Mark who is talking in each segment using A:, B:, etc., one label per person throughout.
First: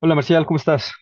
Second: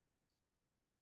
A: Hola Marcial, ¿cómo estás?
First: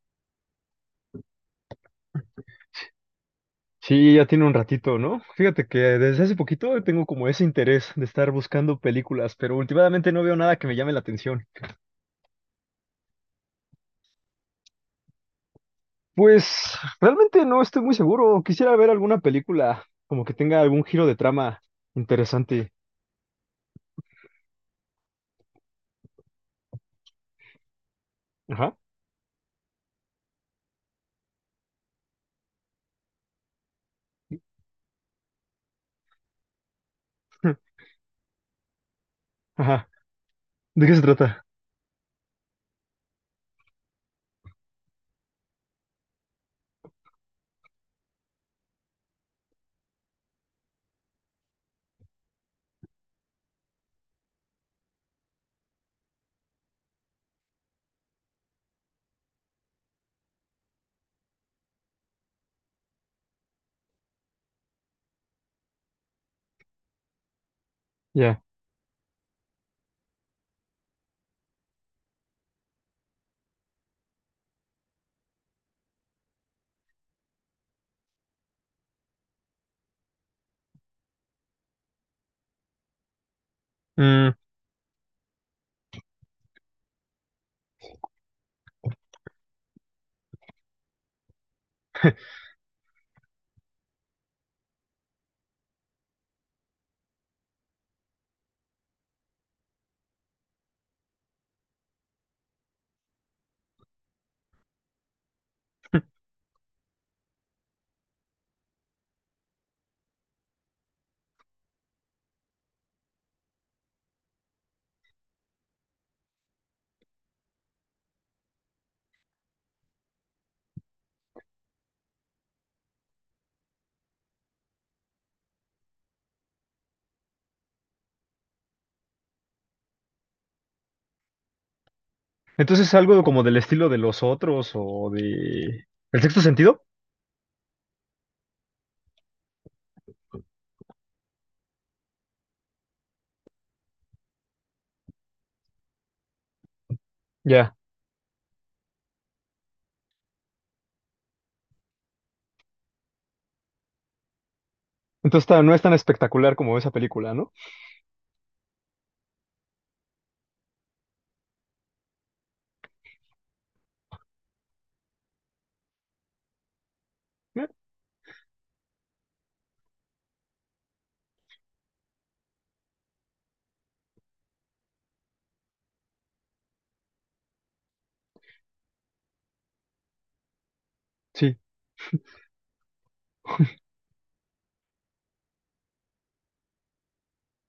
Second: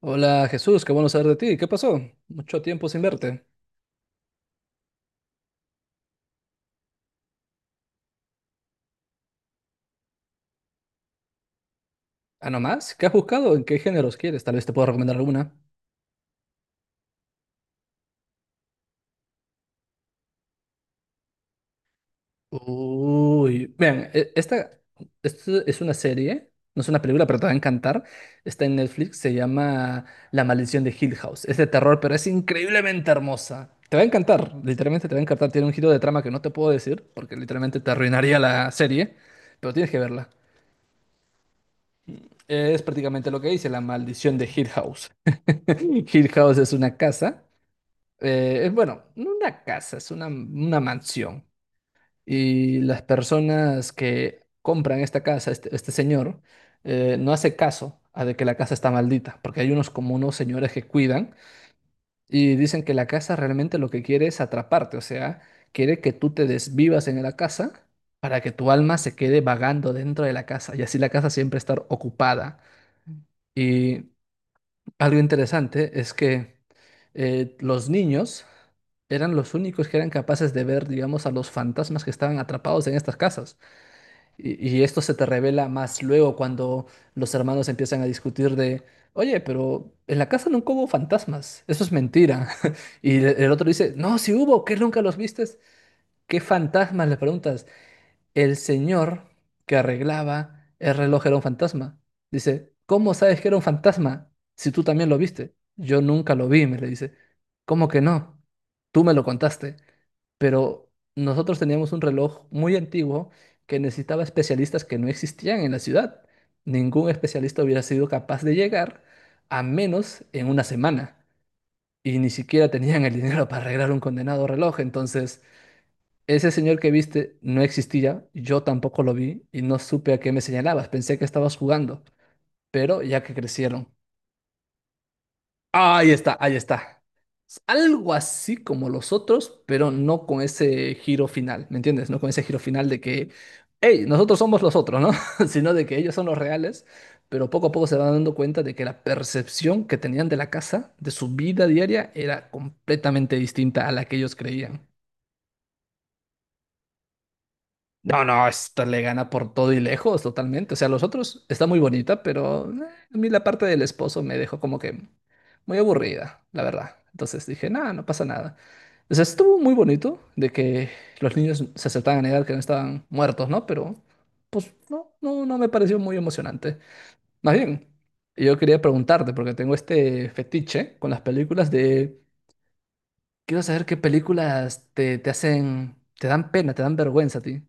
B: Hola Jesús, qué bueno saber de ti. ¿Qué pasó? Mucho tiempo sin verte.
A: Sí, ya tiene un ratito, ¿no? Fíjate que desde hace poquito tengo como ese interés de estar buscando películas, pero últimamente no veo nada que me llame la atención.
B: ¿Ah, no más? ¿Qué has buscado? ¿En qué géneros quieres? Tal vez te puedo recomendar alguna.
A: Pues realmente no estoy muy seguro. Quisiera ver alguna película como que tenga algún giro de trama interesante.
B: Uy, vean, esto es una serie, no es una película, pero te va a encantar. Está
A: Ajá.
B: en Netflix, se llama La maldición de Hill House. Es de terror, pero es increíblemente hermosa. Te va a encantar, literalmente te va a encantar. Tiene un giro de trama que no te puedo decir, porque literalmente te arruinaría la serie, pero
A: Ajá.
B: tienes que verla.
A: ¿De qué se trata?
B: Es prácticamente lo que dice, La maldición de Hill House. Hill House es una casa. Es bueno, no una casa, es una mansión. Y las personas que compran esta casa, este señor, no hace caso a de que la casa está maldita, porque hay unos como unos señores que cuidan y dicen que la casa realmente lo que quiere es atraparte, o sea, quiere que tú te desvivas en la casa para
A: Ya.
B: que tu alma se quede vagando dentro de la casa y así la casa siempre estar ocupada. Y algo interesante es que los niños eran los únicos que eran capaces de ver, digamos, a los fantasmas que estaban atrapados en estas casas.
A: Mm,
B: Y esto se te revela más luego cuando los hermanos empiezan a discutir de, oye, pero en la casa nunca hubo fantasmas, eso es mentira. Y el otro dice, no, sí hubo, ¿qué nunca los vistes? ¿Qué fantasmas? Le preguntas. El señor que arreglaba el reloj era un fantasma. Dice, ¿cómo sabes que era un fantasma si tú también lo viste? Yo nunca lo vi, me le dice. ¿Cómo que no? Tú me lo contaste. Pero nosotros teníamos un reloj muy antiguo que necesitaba especialistas que no existían en la ciudad. Ningún especialista hubiera sido capaz de llegar a menos en una semana. Y ni siquiera tenían el dinero para arreglar un condenado reloj. Entonces... Ese señor que viste no existía, yo tampoco lo vi y no supe a qué me señalabas. Pensé que estabas jugando,
A: entonces
B: pero
A: algo
B: ya que
A: como del
B: crecieron.
A: estilo de los otros o de...
B: Ahí
A: ¿El
B: está,
A: sexto
B: ahí
A: sentido?
B: está. Es algo así como los otros, pero no con ese giro final, ¿me entiendes? No con ese giro final de que, hey, nosotros somos los otros, ¿no? Sino de que ellos son los reales, pero poco a
A: Ya.
B: poco se van dando cuenta de que la percepción que tenían de la casa, de su vida diaria, era completamente distinta a la que ellos creían.
A: Entonces ta- no es tan espectacular como esa película, ¿no?
B: No, no, esta le gana por todo y lejos, totalmente. O sea, los otros está muy bonita, pero a mí la parte del esposo me dejó como que muy aburrida, la verdad. Entonces
A: Eh,
B: dije, nada, no pasa nada. O sea, estuvo muy bonito de que los niños se aceptaban a negar que no estaban muertos, ¿no? Pero, pues, no, no, no me pareció muy emocionante. Más bien, yo quería preguntarte, porque tengo este fetiche con las
A: Sí.
B: películas de, quiero saber qué películas te hacen, te dan pena, te dan vergüenza a ti.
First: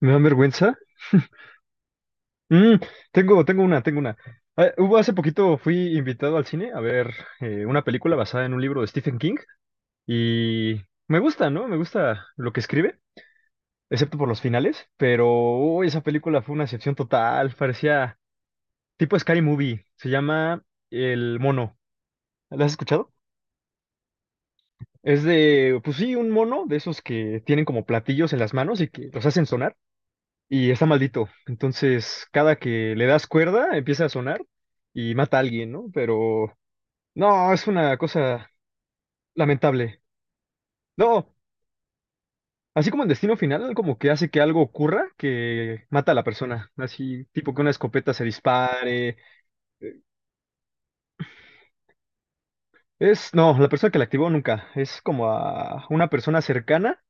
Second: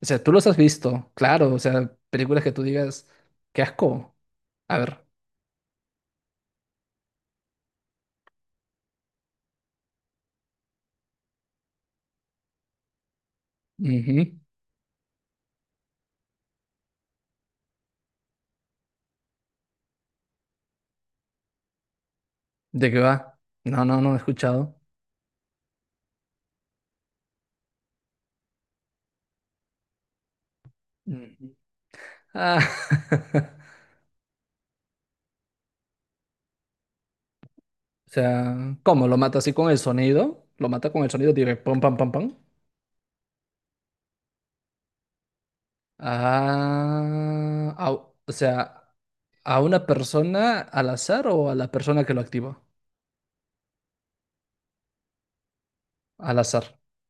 B: O
A: ¿Me da
B: sea, tú los has
A: vergüenza?
B: visto, claro, o sea, películas que tú
A: Mm,
B: digas,
A: tengo,
B: qué
A: tengo una, tengo
B: asco.
A: una. Ah,
B: A
A: hubo
B: ver,
A: hace poquito fui invitado al cine a ver una película basada en un libro de Stephen King y me gusta, ¿no? Me gusta lo que escribe, excepto
B: ujú,
A: por los finales, pero uy, esa película fue una excepción total, parecía tipo Scary Movie, se llama El Mono. ¿La has
B: ¿de qué
A: escuchado?
B: va? No, no, no he escuchado.
A: Es de, pues sí, un mono de esos que tienen como platillos en las manos y que los hacen sonar y está maldito.
B: Ujú.
A: Entonces, cada
B: Ah,
A: que le das cuerda empieza a sonar y mata a alguien, ¿no? Pero no, es una
B: o
A: cosa
B: sea, ¿cómo? ¿Lo mata así con el
A: lamentable.
B: sonido? ¿Lo mata con el
A: No,
B: sonido? Diré, pam, pam, pam, pam.
A: así como en Destino Final, como que hace que algo ocurra que mata a la persona. Así, tipo que una
B: Ah,
A: escopeta se
B: o sea,
A: dispare.
B: ¿a una persona al azar o a la persona que lo activa?
A: Es, no, la persona que la activó nunca. Es como a una
B: Al
A: persona
B: azar.
A: cercana.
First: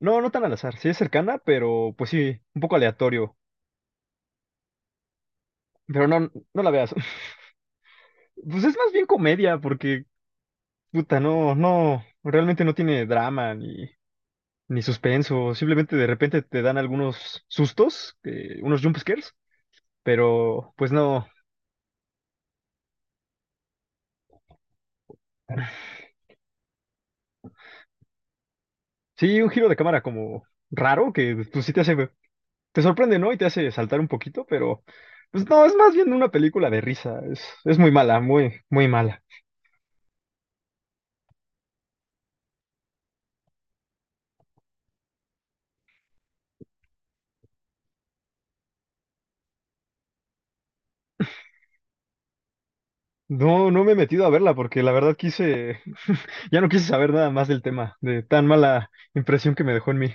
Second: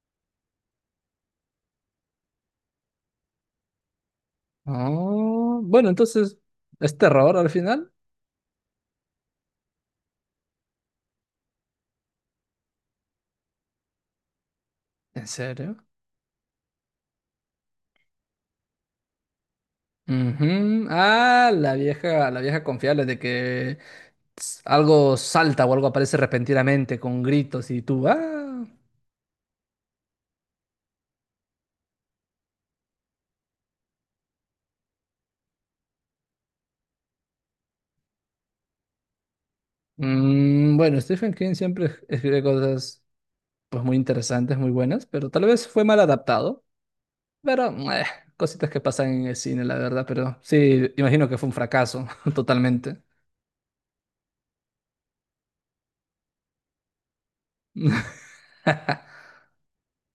A: No, no tan al azar. Sí es cercana, pero pues sí, un poco aleatorio.
B: Ah, bueno,
A: Pero no,
B: entonces,
A: no la veas.
B: ¿es terror al final?
A: Pues es más bien comedia, porque, puta, no, no, realmente no tiene drama ni, ni
B: ¿En
A: suspenso.
B: serio?
A: Simplemente de repente te dan algunos sustos, unos jump scares. Pero
B: Ujú.
A: pues no.
B: Ah, la vieja confiable de que algo salta o algo aparece repentinamente con gritos y tú, ah.
A: Sí, un giro de cámara como raro, que pues sí te hace, te sorprende, ¿no? Y te hace saltar un poquito, pero pues no, es más bien una película de risa. Es muy mala, muy, muy mala.
B: Mm, bueno, Stephen King siempre escribe cosas pues muy interesantes, muy buenas, pero tal vez fue mal adaptado. Pero cositas que pasan en el cine, la verdad, pero sí, imagino que fue un fracaso totalmente.
A: No, no me he metido a verla porque la verdad quise, ya no quise saber nada más del tema, de tan mala impresión que me dejó en mí.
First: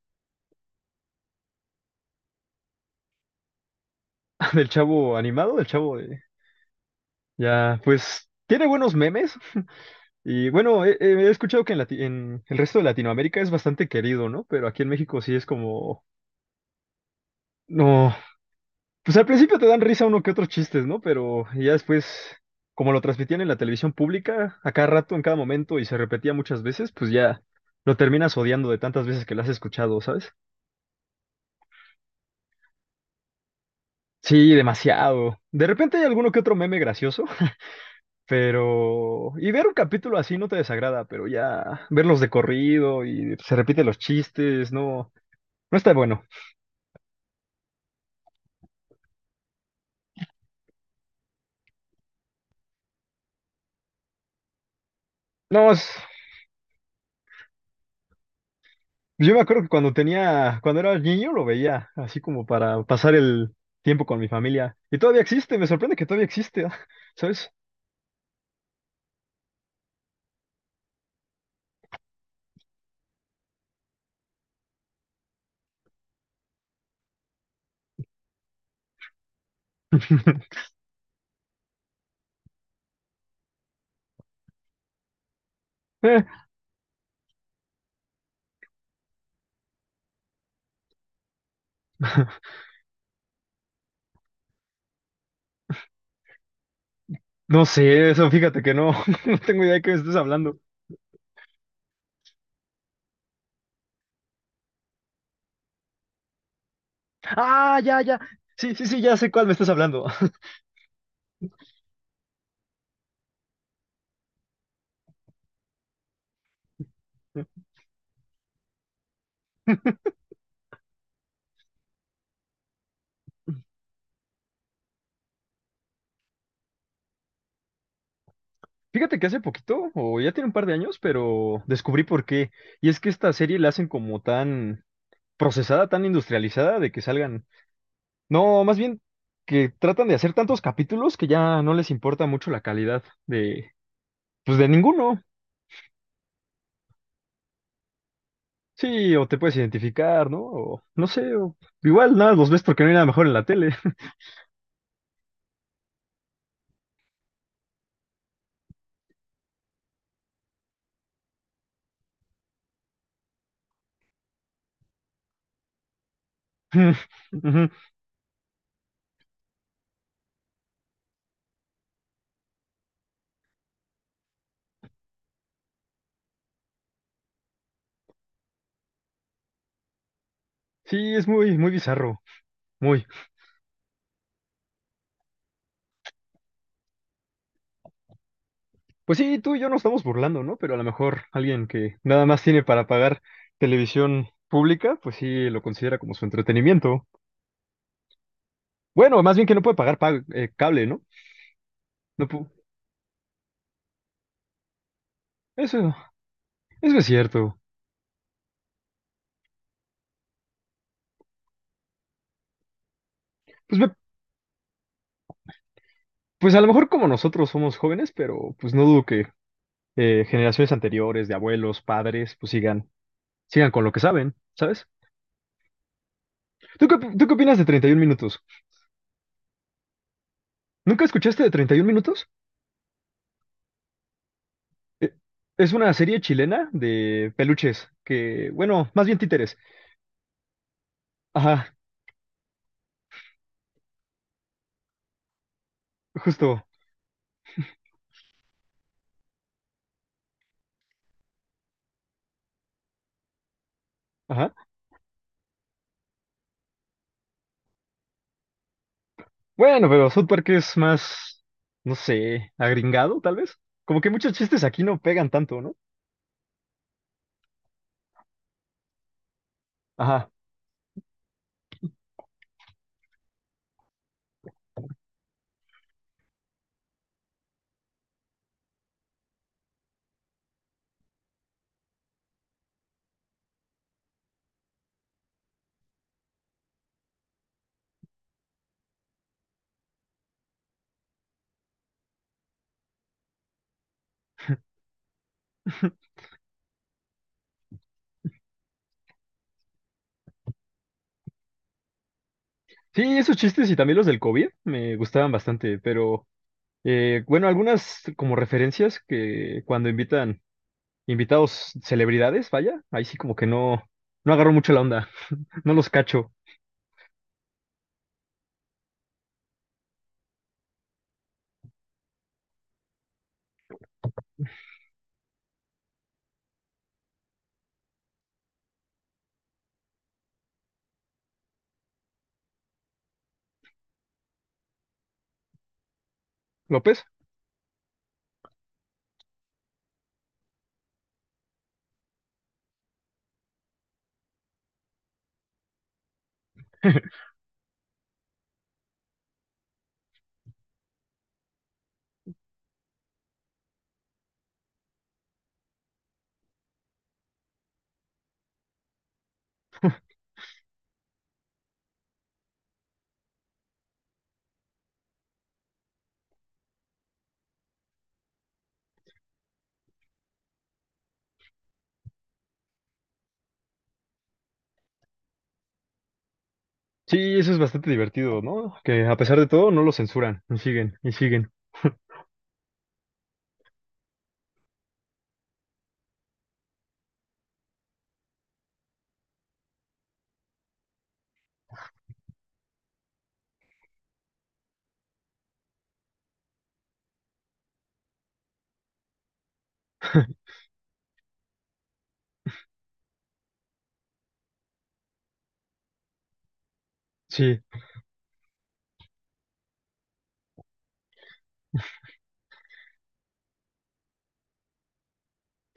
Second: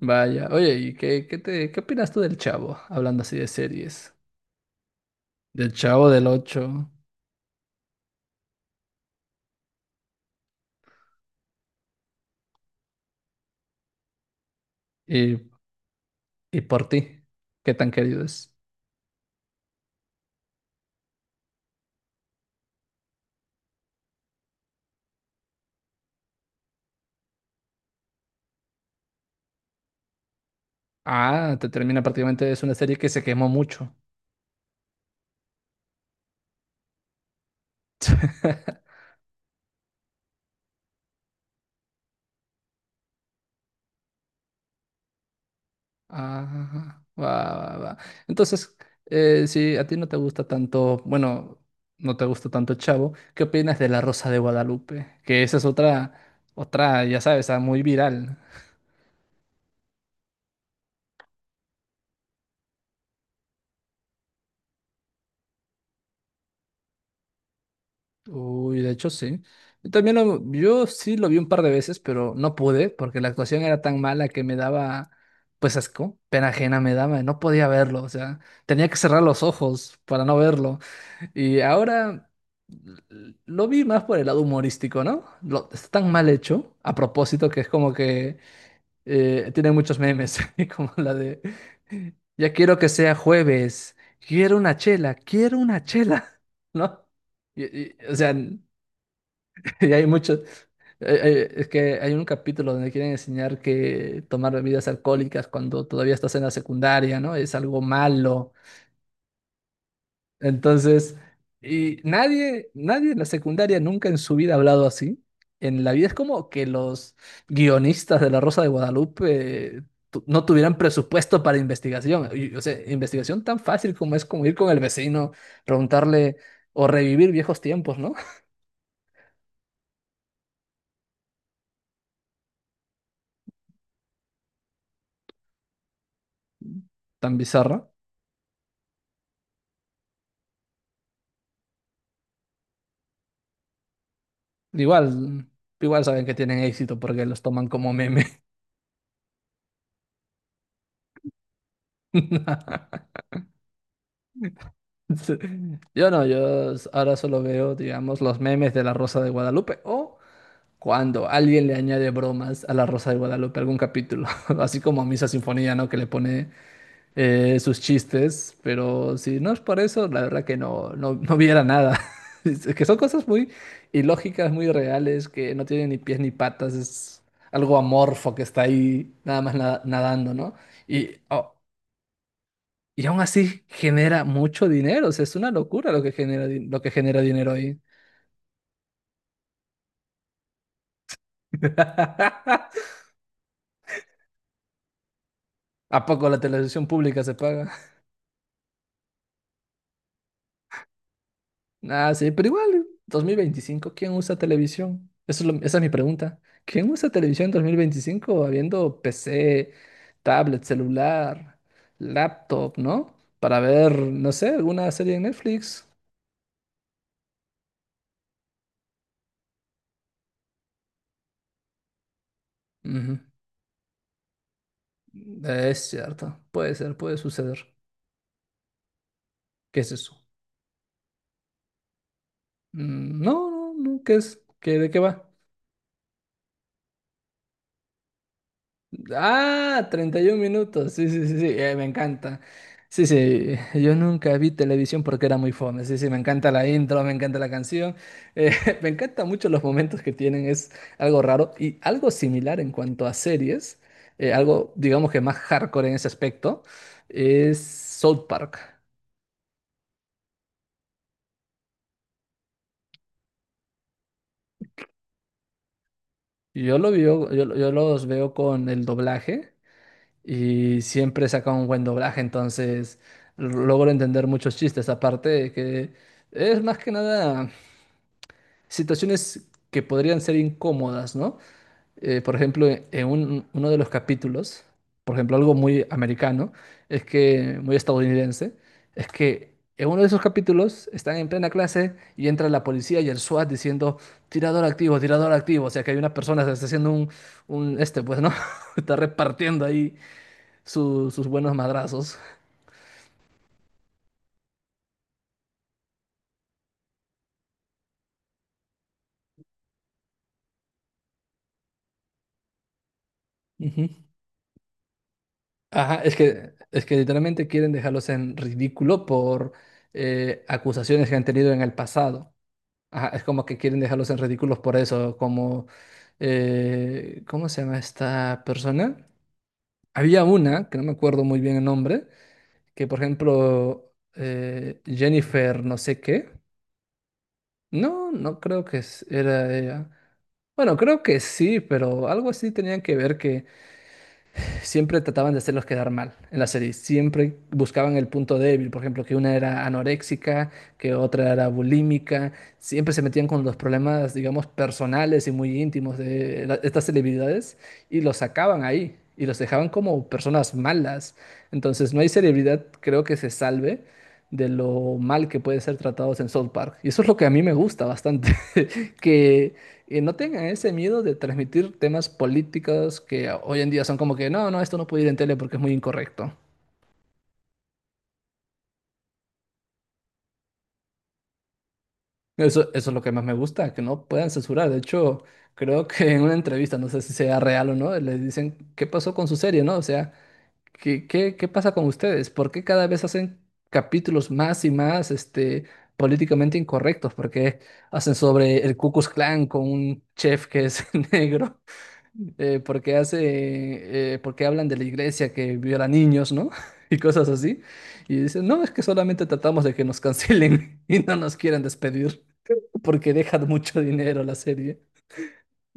B: Vaya, oye, ¿y qué opinas tú del Chavo? Hablando así de series.
A: Del chavo animado, del
B: Del
A: chavo
B: Chavo
A: de,
B: del 8.
A: ya, pues tiene buenos memes. Y bueno, he escuchado que en, Lati- en el resto de Latinoamérica es bastante querido, ¿no? Pero aquí en México sí es como,
B: Y por ti, ¿qué tan
A: no.
B: querido es?
A: Pues al principio te dan risa uno que otros chistes, ¿no? Pero ya después, como lo transmitían en la televisión pública, a cada rato, en cada momento, y se repetía muchas veces, pues ya lo terminas odiando de tantas veces que lo has escuchado, ¿sabes?
B: Ah, te termina prácticamente, es una serie que se quemó mucho.
A: Sí, demasiado. De repente hay alguno que otro meme gracioso, pero... Y ver un capítulo así no te desagrada, pero ya verlos de corrido y se repiten los chistes, no, no está bueno.
B: Ah, va, va, va. Entonces, si a ti no te gusta tanto, bueno, no te gusta tanto Chavo, ¿qué opinas de La Rosa de Guadalupe? Que esa es
A: No, es...
B: otra, ya sabes, ah, muy viral.
A: Yo me acuerdo que cuando tenía, cuando era niño lo veía, así como para pasar el tiempo con mi familia. Y todavía existe, me sorprende que todavía existe, ¿sabes?
B: Uy, de hecho sí. Yo sí lo vi un par de veces, pero no pude porque la actuación era tan mala que me daba, pues asco, pena ajena me daba, no podía verlo, o sea, tenía que cerrar los ojos para no verlo. Y ahora lo vi más por el lado humorístico, ¿no? Está tan
A: Eh,
B: mal hecho, a propósito, que es como que tiene muchos memes, y como la de, ya quiero que sea jueves, quiero una chela, ¿no? Y-
A: no sé,
B: o
A: eso
B: sea...
A: fíjate que no, no tengo idea de qué
B: Y
A: me
B: hay
A: estás
B: muchos,
A: hablando.
B: es que hay un capítulo donde quieren enseñar que tomar bebidas alcohólicas cuando todavía estás en la secundaria, ¿no? Es
A: Ah,
B: algo
A: ya, ya.
B: malo.
A: Sí, sí, sí, ya sé cuál me estás hablando.
B: Entonces, y nadie, nadie en la secundaria nunca en su vida ha hablado así. En la vida es como que los guionistas de La Rosa de Guadalupe no tuvieran presupuesto para investigación. Y, o sea, investigación tan fácil como es como ir con el vecino, preguntarle o revivir viejos tiempos, ¿no?
A: Fíjate que hace poquito, o ya tiene un par de años, pero descubrí por qué. Y es que esta serie la hacen como tan procesada, tan industrializada, de que
B: Tan
A: salgan...
B: bizarro.
A: No, más bien que tratan de hacer tantos capítulos que ya no les importa mucho la calidad de, pues de ninguno.
B: Igual, igual saben que tienen éxito porque los toman como meme.
A: Sí, o te puedes identificar, ¿no? O no sé, o igual nada, los ves porque no hay nada mejor en la tele.
B: Sí. Yo no, yo s- Ahora solo veo, digamos, los memes de La Rosa de Guadalupe o cuando alguien le añade bromas a La Rosa de Guadalupe algún capítulo, así como a Misa Sinfonía, ¿no? Que le pone
A: Ujú.
B: sus chistes, pero si no es por eso, la verdad que no, no, no viera nada. Es que son cosas muy ilógicas, muy reales, que no tienen ni pies ni patas, es algo amorfo que está ahí nada más nadando, ¿no? Y,
A: Sí, es
B: oh,
A: muy, muy bizarro, muy.
B: y aún así genera mucho dinero, o sea, es una locura lo que genera, lo que genera dinero ahí.
A: Pues sí, tú y yo nos estamos burlando, ¿no? Pero a lo mejor alguien que nada más tiene para pagar televisión pública, pues sí lo considera
B: ¿A
A: como su
B: poco la televisión
A: entretenimiento.
B: pública se paga?
A: Bueno, más bien que no puede pagar pa- cable, ¿no?
B: Ah,
A: No
B: sí,
A: pu-,
B: pero igual, 2025, ¿quién usa televisión? Eso es esa es mi
A: Eso,
B: pregunta. ¿Quién
A: eso es
B: usa televisión en
A: cierto.
B: 2025 habiendo PC, tablet, celular, laptop, ¿no? Para
A: Pues me...
B: ver, no sé, alguna serie en Netflix.
A: Pues a lo mejor como nosotros somos jóvenes, pero pues no dudo que generaciones anteriores, de abuelos, padres, pues sigan,
B: Ujú.
A: sigan con lo que saben, ¿sabes?
B: Es cierto, puede
A: ¿Tú qué,
B: ser,
A: op-
B: puede
A: tú qué opinas de
B: suceder.
A: 31 minutos?
B: ¿Qué es eso?
A: ¿Nunca escuchaste de 31 minutos?
B: Mm, no, no, no, ¿qué es? ¿ De qué
A: Eh,
B: va?
A: es una serie chilena de peluches que, bueno, más bien títeres.
B: Ah, 31 minutos. Sí, sí, sí, sí,
A: Ajá,
B: me encanta. Sí, sí, yo nunca vi televisión porque era muy fome. Sí, sí, me encanta
A: justo.
B: la intro, me encanta la canción. eh, Me encantan mucho los momentos que tienen, es algo raro y algo similar en cuanto a series,
A: Ajá.
B: algo digamos que más hardcore en ese aspecto, es South Park.
A: Bueno, pero South Park es más, no sé, agringado, tal vez. Como que muchos chistes aquí no pegan tanto, ¿no?
B: Yo lo veo, yo los veo con el doblaje.
A: Ajá.
B: Y siempre saca un buen doblaje, entonces logro entender muchos chistes, aparte de que es más que nada situaciones que podrían ser incómodas, ¿no? Por ejemplo, uno de los capítulos, por ejemplo, algo muy americano, es que, muy estadounidense, es que en uno de esos capítulos están en plena clase y entra la policía y el SWAT diciendo, tirador activo, o sea que hay una persona que está haciendo un, este, pues, ¿no? Está repartiendo ahí sus buenos madrazos.
A: Sí, esos chistes y también los del COVID me gustaban bastante, pero... Bueno, algunas como referencias que cuando invitan invitados celebridades, vaya, ahí sí como que no,
B: Ujú.
A: no agarro mucho la onda, no los
B: Ajá, es
A: cacho.
B: que, es que literalmente quieren dejarlos en ridículo por acusaciones que han tenido en el pasado. Ajá, es como que quieren dejarlos en ridículos por eso, como, ¿cómo se llama esta persona? Había una, que no me acuerdo muy bien el nombre, que por ejemplo, Jennifer no sé qué.
A: ¿López?
B: No, no creo que era ella. Bueno, creo que sí, pero algo así tenían que ver que siempre trataban de hacerlos quedar mal en la serie. Siempre buscaban el punto débil. Por ejemplo, que una era anoréxica, que otra era bulímica. Siempre se metían con los problemas, digamos, personales y muy íntimos de estas celebridades y los sacaban ahí y los dejaban como personas malas. Entonces, no hay celebridad, creo que se salve de lo mal que pueden ser tratados en South Park. Y eso es lo que a mí me gusta bastante, que y no tengan ese miedo de transmitir temas políticos que hoy en día son como que, no, no, esto no puede ir en tele porque es muy incorrecto.
A: Sí, eso es bastante divertido, ¿no? Que a pesar de todo no lo censuran, y siguen, y siguen.
B: Eso es lo que más me gusta, que no puedan censurar. De hecho, creo que en una entrevista, no sé si sea real o no, les dicen, ¿qué pasó con su serie, no? O sea, ¿qué pasa con ustedes? ¿Por qué cada vez hacen capítulos más y más, políticamente incorrectos? ¿Por qué hacen sobre el Ku Klux Klan con un chef que es negro? Porque hablan de la iglesia que viola niños, ¿no? Y cosas
A: Sí,
B: así. Y dicen, no, es que solamente tratamos de que nos cancelen y no nos quieran despedir, porque dejan mucho dinero la serie.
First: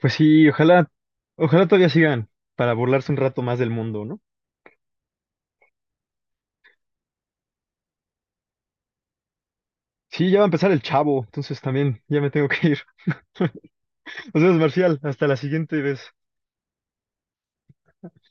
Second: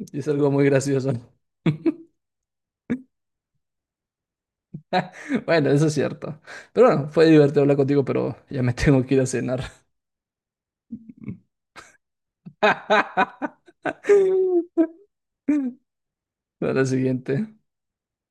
A: pues
B: es
A: sí,
B: algo muy
A: ojalá,
B: gracioso.
A: ojalá todavía sigan para burlarse un rato más del mundo, ¿no?
B: Bueno, eso es cierto. Pero bueno, fue divertido hablar contigo, pero ya me tengo que ir a cenar.
A: Sí, ya va a empezar el chavo, entonces también ya me tengo que ir. Nos vemos, Marcial, hasta la siguiente vez.
B: Para la siguiente.